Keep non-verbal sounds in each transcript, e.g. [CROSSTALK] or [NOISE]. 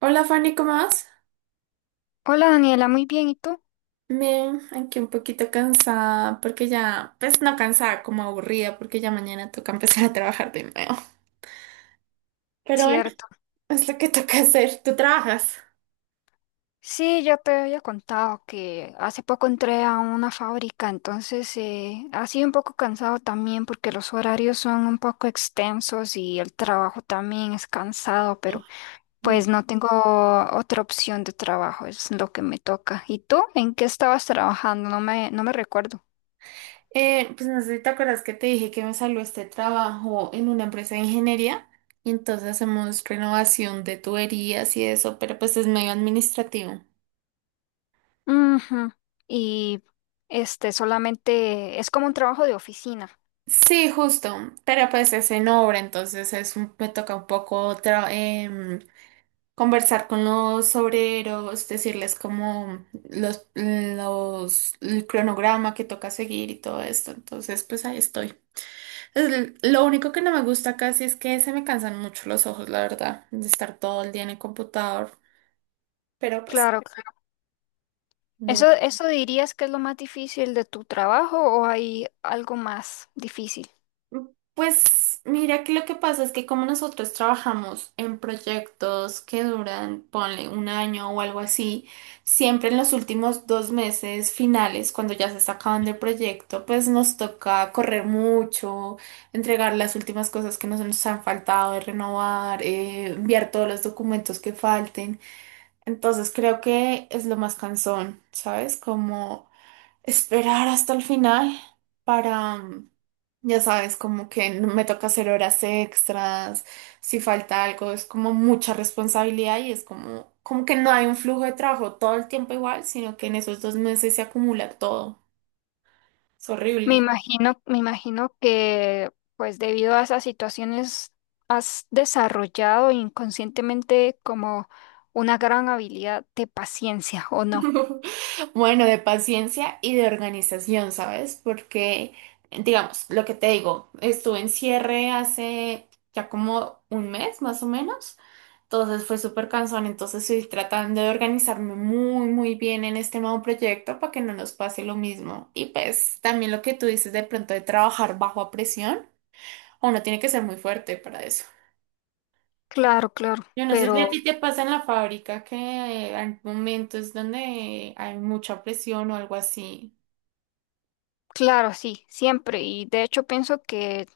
Hola Fanny, ¿cómo vas? Hola Daniela, muy bien, ¿y tú? Bien, aquí un poquito cansada porque ya, pues no cansada, como aburrida porque ya mañana toca empezar a trabajar de nuevo. Pero bueno, Cierto. es lo que toca hacer. ¿Tú trabajas? Sí, yo te había contado que hace poco entré a una fábrica, entonces ha sido un poco cansado también porque los horarios son un poco extensos y el trabajo también es cansado, pero No. pues no tengo otra opción de trabajo, es lo que me toca. ¿Y tú? ¿En qué estabas trabajando? No me recuerdo. Pues no sé si te acuerdas que te dije que me salió este trabajo en una empresa de ingeniería y entonces hacemos renovación de tuberías y eso, pero pues es medio administrativo. Ujú. Y este solamente es como un trabajo de oficina. Sí, justo, pero pues es en obra, entonces me toca un poco conversar con los obreros, decirles como el cronograma que toca seguir y todo esto. Entonces, pues ahí estoy. Lo único que no me gusta casi es que se me cansan mucho los ojos, la verdad, de estar todo el día en el computador. Pero pues, Claro. bueno. Eso dirías que es lo más difícil de tu trabajo o hay algo más difícil? Pues mira que lo que pasa es que como nosotros trabajamos en proyectos que duran, ponle un año o algo así, siempre en los últimos dos meses finales, cuando ya se está acabando el proyecto, pues nos toca correr mucho, entregar las últimas cosas que nos han faltado de renovar, enviar todos los documentos que falten. Entonces creo que es lo más cansón, ¿sabes? Como esperar hasta el final para, ya sabes, como que me toca hacer horas extras, si falta algo, es como mucha responsabilidad y es como, como que no hay un flujo de trabajo todo el tiempo igual, sino que en esos dos meses se acumula todo. Es horrible. Me imagino que pues debido a esas situaciones has desarrollado inconscientemente como una gran habilidad de paciencia, ¿o no? [LAUGHS] Bueno, de paciencia y de organización, ¿sabes? Porque, digamos, lo que te digo, estuve en cierre hace ya como un mes más o menos. Entonces fue súper cansón, entonces estoy tratando de organizarme muy, muy bien en este nuevo proyecto para que no nos pase lo mismo. Y pues también lo que tú dices de pronto de trabajar bajo presión, uno tiene que ser muy fuerte para eso. Claro, claro, Yo no sé si a ti pero te pasa en la fábrica que hay momentos donde hay mucha presión o algo así. claro, sí, siempre. Y de hecho pienso que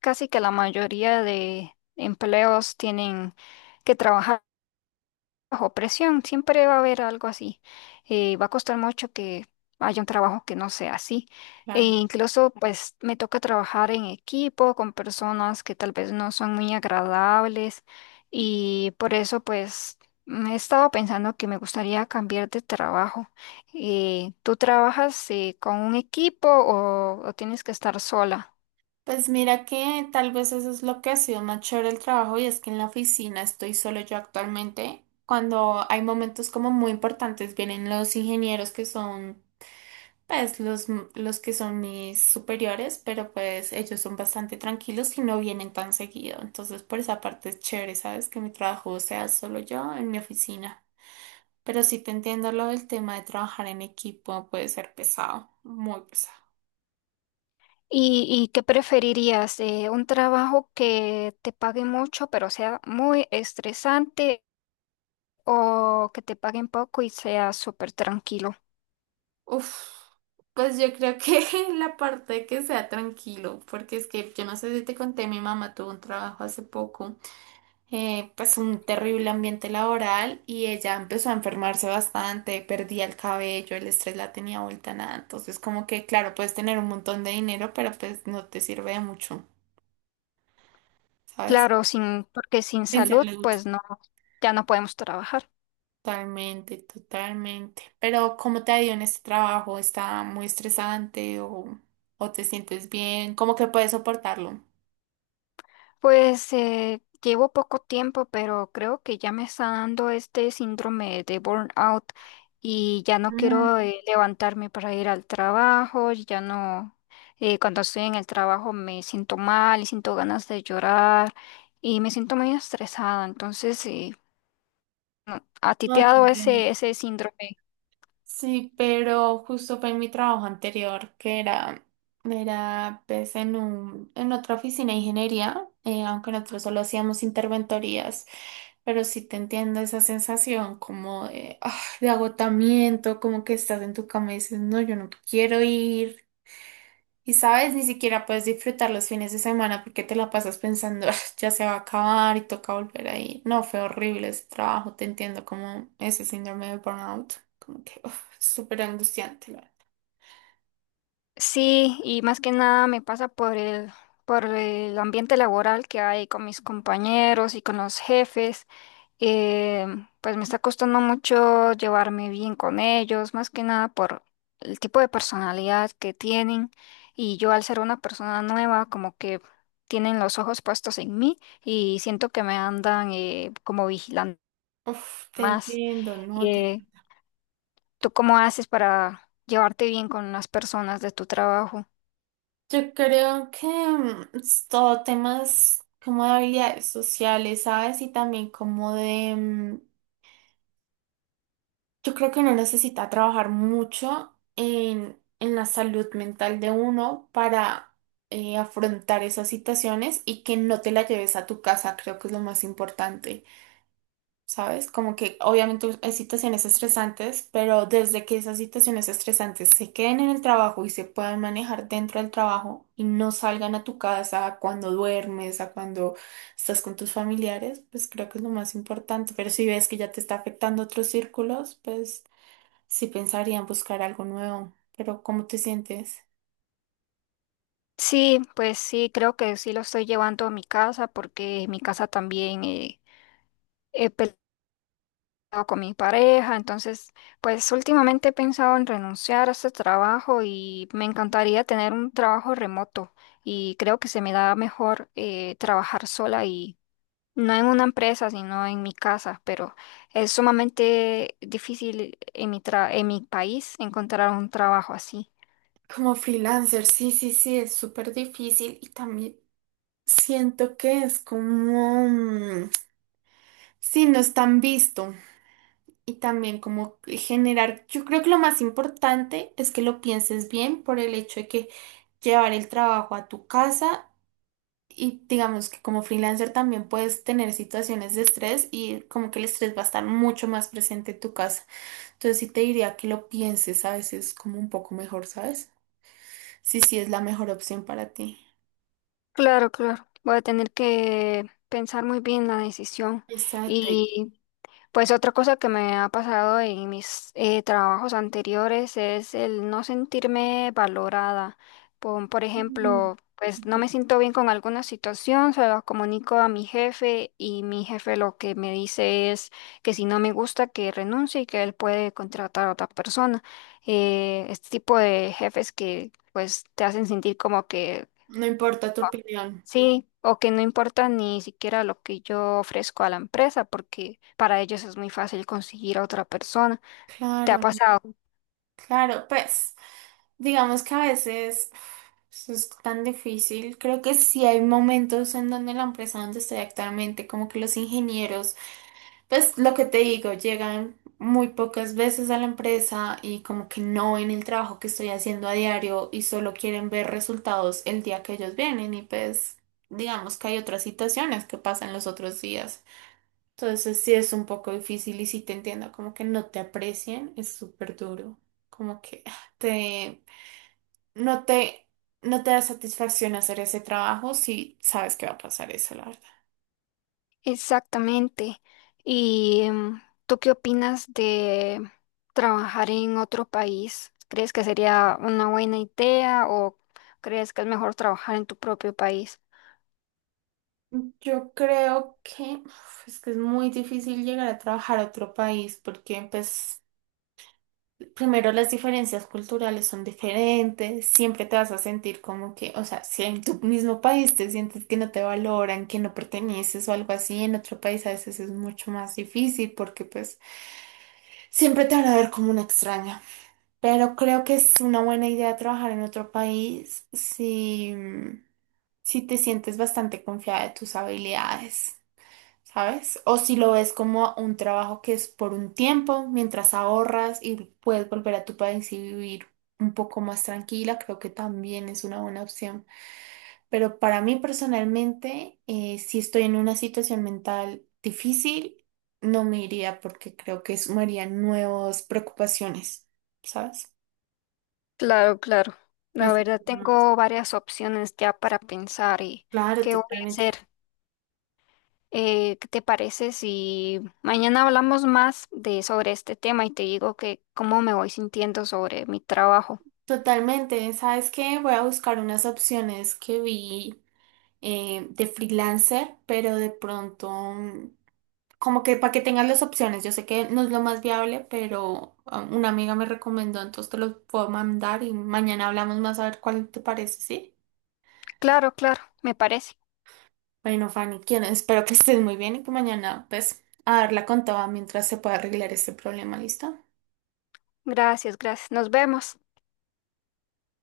casi que la mayoría de empleos tienen que trabajar bajo presión, siempre va a haber algo así. Va a costar mucho que haya un trabajo que no sea así. E Claro. incluso, pues, me toca trabajar en equipo con personas que tal vez no son muy agradables y por eso, pues, he estado pensando que me gustaría cambiar de trabajo. ¿Tú trabajas con un equipo o tienes que estar sola? Pues mira que tal vez eso es lo que ha sido más chévere el trabajo y es que en la oficina estoy solo yo actualmente. Cuando hay momentos como muy importantes vienen los ingenieros que son pues los que son mis superiores, pero pues ellos son bastante tranquilos y no vienen tan seguido. Entonces por esa parte es chévere, ¿sabes? Que mi trabajo sea solo yo en mi oficina. Pero sí te entiendo lo del tema de trabajar en equipo, puede ser pesado, muy pesado. Y qué preferirías? ¿Un trabajo que te pague mucho pero sea muy estresante o que te paguen poco y seas súper tranquilo? Uf, pues yo creo que [LAUGHS] la parte de que sea tranquilo, porque es que yo no sé si te conté, mi mamá tuvo un trabajo hace poco, pues un terrible ambiente laboral y ella empezó a enfermarse bastante, perdía el cabello, el estrés la tenía vuelta a nada, entonces como que claro, puedes tener un montón de dinero, pero pues no te sirve de mucho, ¿sabes? Claro, sin, porque sin Sin salud, salud. pues no, ya no podemos trabajar. Totalmente, totalmente. Pero ¿cómo te ha ido en este trabajo? ¿Está muy estresante o te sientes bien? ¿Cómo que puedes soportarlo? Pues llevo poco tiempo, pero creo que ya me está dando este síndrome de burnout y ya no Mm. quiero levantarme para ir al trabajo, ya no, cuando estoy en el trabajo me siento mal y siento ganas de llorar y me siento muy estresada. Entonces, no, ¿a ti te No ha te dado entiendo. Ese síndrome? Sí, pero justo fue en mi trabajo anterior, era pues en en otra oficina de ingeniería, aunque nosotros solo hacíamos interventorías, pero sí te entiendo esa sensación como de, ah, de agotamiento, como que estás en tu cama y dices, no, yo no quiero ir. Y sabes, ni siquiera puedes disfrutar los fines de semana porque te la pasas pensando, "Ah, ya se va a acabar y toca volver ahí". No, fue horrible ese trabajo, te entiendo como ese síndrome de burnout, como que uf, es súper angustiante, la verdad. Sí, y más que nada me pasa por por el ambiente laboral que hay con mis compañeros y con los jefes. Eh, pues me está costando mucho llevarme bien con ellos, más que nada por el tipo de personalidad que tienen. Y yo al ser una persona nueva, como que tienen los ojos puestos en mí y siento que me andan como vigilando Uf, te más. entiendo, no, te Eh, entiendo. ¿Tú cómo haces para llevarte bien con las personas de tu trabajo? Yo creo que es todo temas como de habilidades sociales, ¿sabes? Y también como de, yo creo que uno necesita trabajar mucho en la salud mental de uno para afrontar esas situaciones y que no te la lleves a tu casa, creo que es lo más importante, ¿sabes? Como que obviamente hay situaciones estresantes, pero desde que esas situaciones estresantes se queden en el trabajo y se puedan manejar dentro del trabajo y no salgan a tu casa a cuando duermes, a cuando estás con tus familiares, pues creo que es lo más importante. Pero si ves que ya te está afectando otros círculos, pues... Sí pensaría en buscar algo nuevo, pero ¿cómo te sientes? Sí, pues sí, creo que sí lo estoy llevando a mi casa porque en mi casa también he peleado con mi pareja, entonces pues últimamente he pensado en renunciar a este trabajo y me encantaría tener un trabajo remoto y creo que se me da mejor trabajar sola y no en una empresa, sino en mi casa, pero es sumamente difícil en en mi país encontrar un trabajo así. Como freelancer, sí, sí, sí, es súper difícil y también siento que es como, sí, no es tan visto y también como generar, yo creo que lo más importante es que lo pienses bien por el hecho de que llevar el trabajo a tu casa y digamos que como freelancer también puedes tener situaciones de estrés y como que el estrés va a estar mucho más presente en tu casa. Entonces sí te diría que lo pienses a veces como un poco mejor, ¿sabes? Sí, sí es la mejor opción para ti. Claro, claro. Voy a tener que pensar muy bien la decisión. Exacto. Y pues otra cosa que me ha pasado en mis trabajos anteriores es el no sentirme valorada. Por Mm, ejemplo, pues ok. no me siento bien con alguna situación, se lo comunico a mi jefe y mi jefe lo que me dice es que si no me gusta que renuncie y que él puede contratar a otra persona. Este tipo de jefes que pues te hacen sentir como que... No importa tu opinión. Sí, o que no importa ni siquiera lo que yo ofrezco a la empresa, porque para ellos es muy fácil conseguir a otra persona. ¿Te ha Claro, pasado? claro. Pues digamos que a veces eso es tan difícil. Creo que sí hay momentos en donde la empresa donde estoy actualmente, como que los ingenieros pues lo que te digo, llegan muy pocas veces a la empresa y como que no ven el trabajo que estoy haciendo a diario y solo quieren ver resultados el día que ellos vienen y pues digamos que hay otras situaciones que pasan los otros días. Entonces sí es un poco difícil y sí te entiendo, como que no te aprecien, es súper duro, como que ah, no no te da satisfacción hacer ese trabajo si sabes que va a pasar eso, la verdad. Exactamente. ¿Y tú qué opinas de trabajar en otro país? ¿Crees que sería una buena idea o crees que es mejor trabajar en tu propio país? Yo creo que uf, es que es muy difícil llegar a trabajar a otro país porque, pues, primero las diferencias culturales son diferentes, siempre te vas a sentir como que, o sea, si en tu mismo país te sientes que no te valoran, que no perteneces o algo así, en otro país a veces es mucho más difícil porque, pues, siempre te van a ver como una extraña. Pero creo que es una buena idea trabajar en otro país si, si te sientes bastante confiada de tus habilidades. ¿Sabes? O si lo ves como un trabajo que es por un tiempo, mientras ahorras y puedes volver a tu país y vivir un poco más tranquila, creo que también es una buena opción. Pero para mí personalmente, si estoy en una situación mental difícil, no me iría porque creo que sumaría nuevas preocupaciones, ¿sabes? Claro, claro. No La sé verdad, cómo ves. tengo varias opciones ya para pensar y Claro, qué voy a totalmente. hacer. ¿Qué te parece si mañana hablamos más de sobre este tema y te digo que cómo me voy sintiendo sobre mi trabajo? Totalmente. ¿Sabes qué? Voy a buscar unas opciones que vi de freelancer, pero de pronto, como que para que tengas las opciones, yo sé que no es lo más viable, pero ah, una amiga me recomendó, entonces te los puedo mandar y mañana hablamos más a ver cuál te parece, ¿sí? Claro, claro, me parece. Bueno, Fanny, quiero, espero que estés muy bien y que mañana, pues, a darla con toda mientras se pueda arreglar este problema, ¿listo? Gracias, gracias. Nos vemos.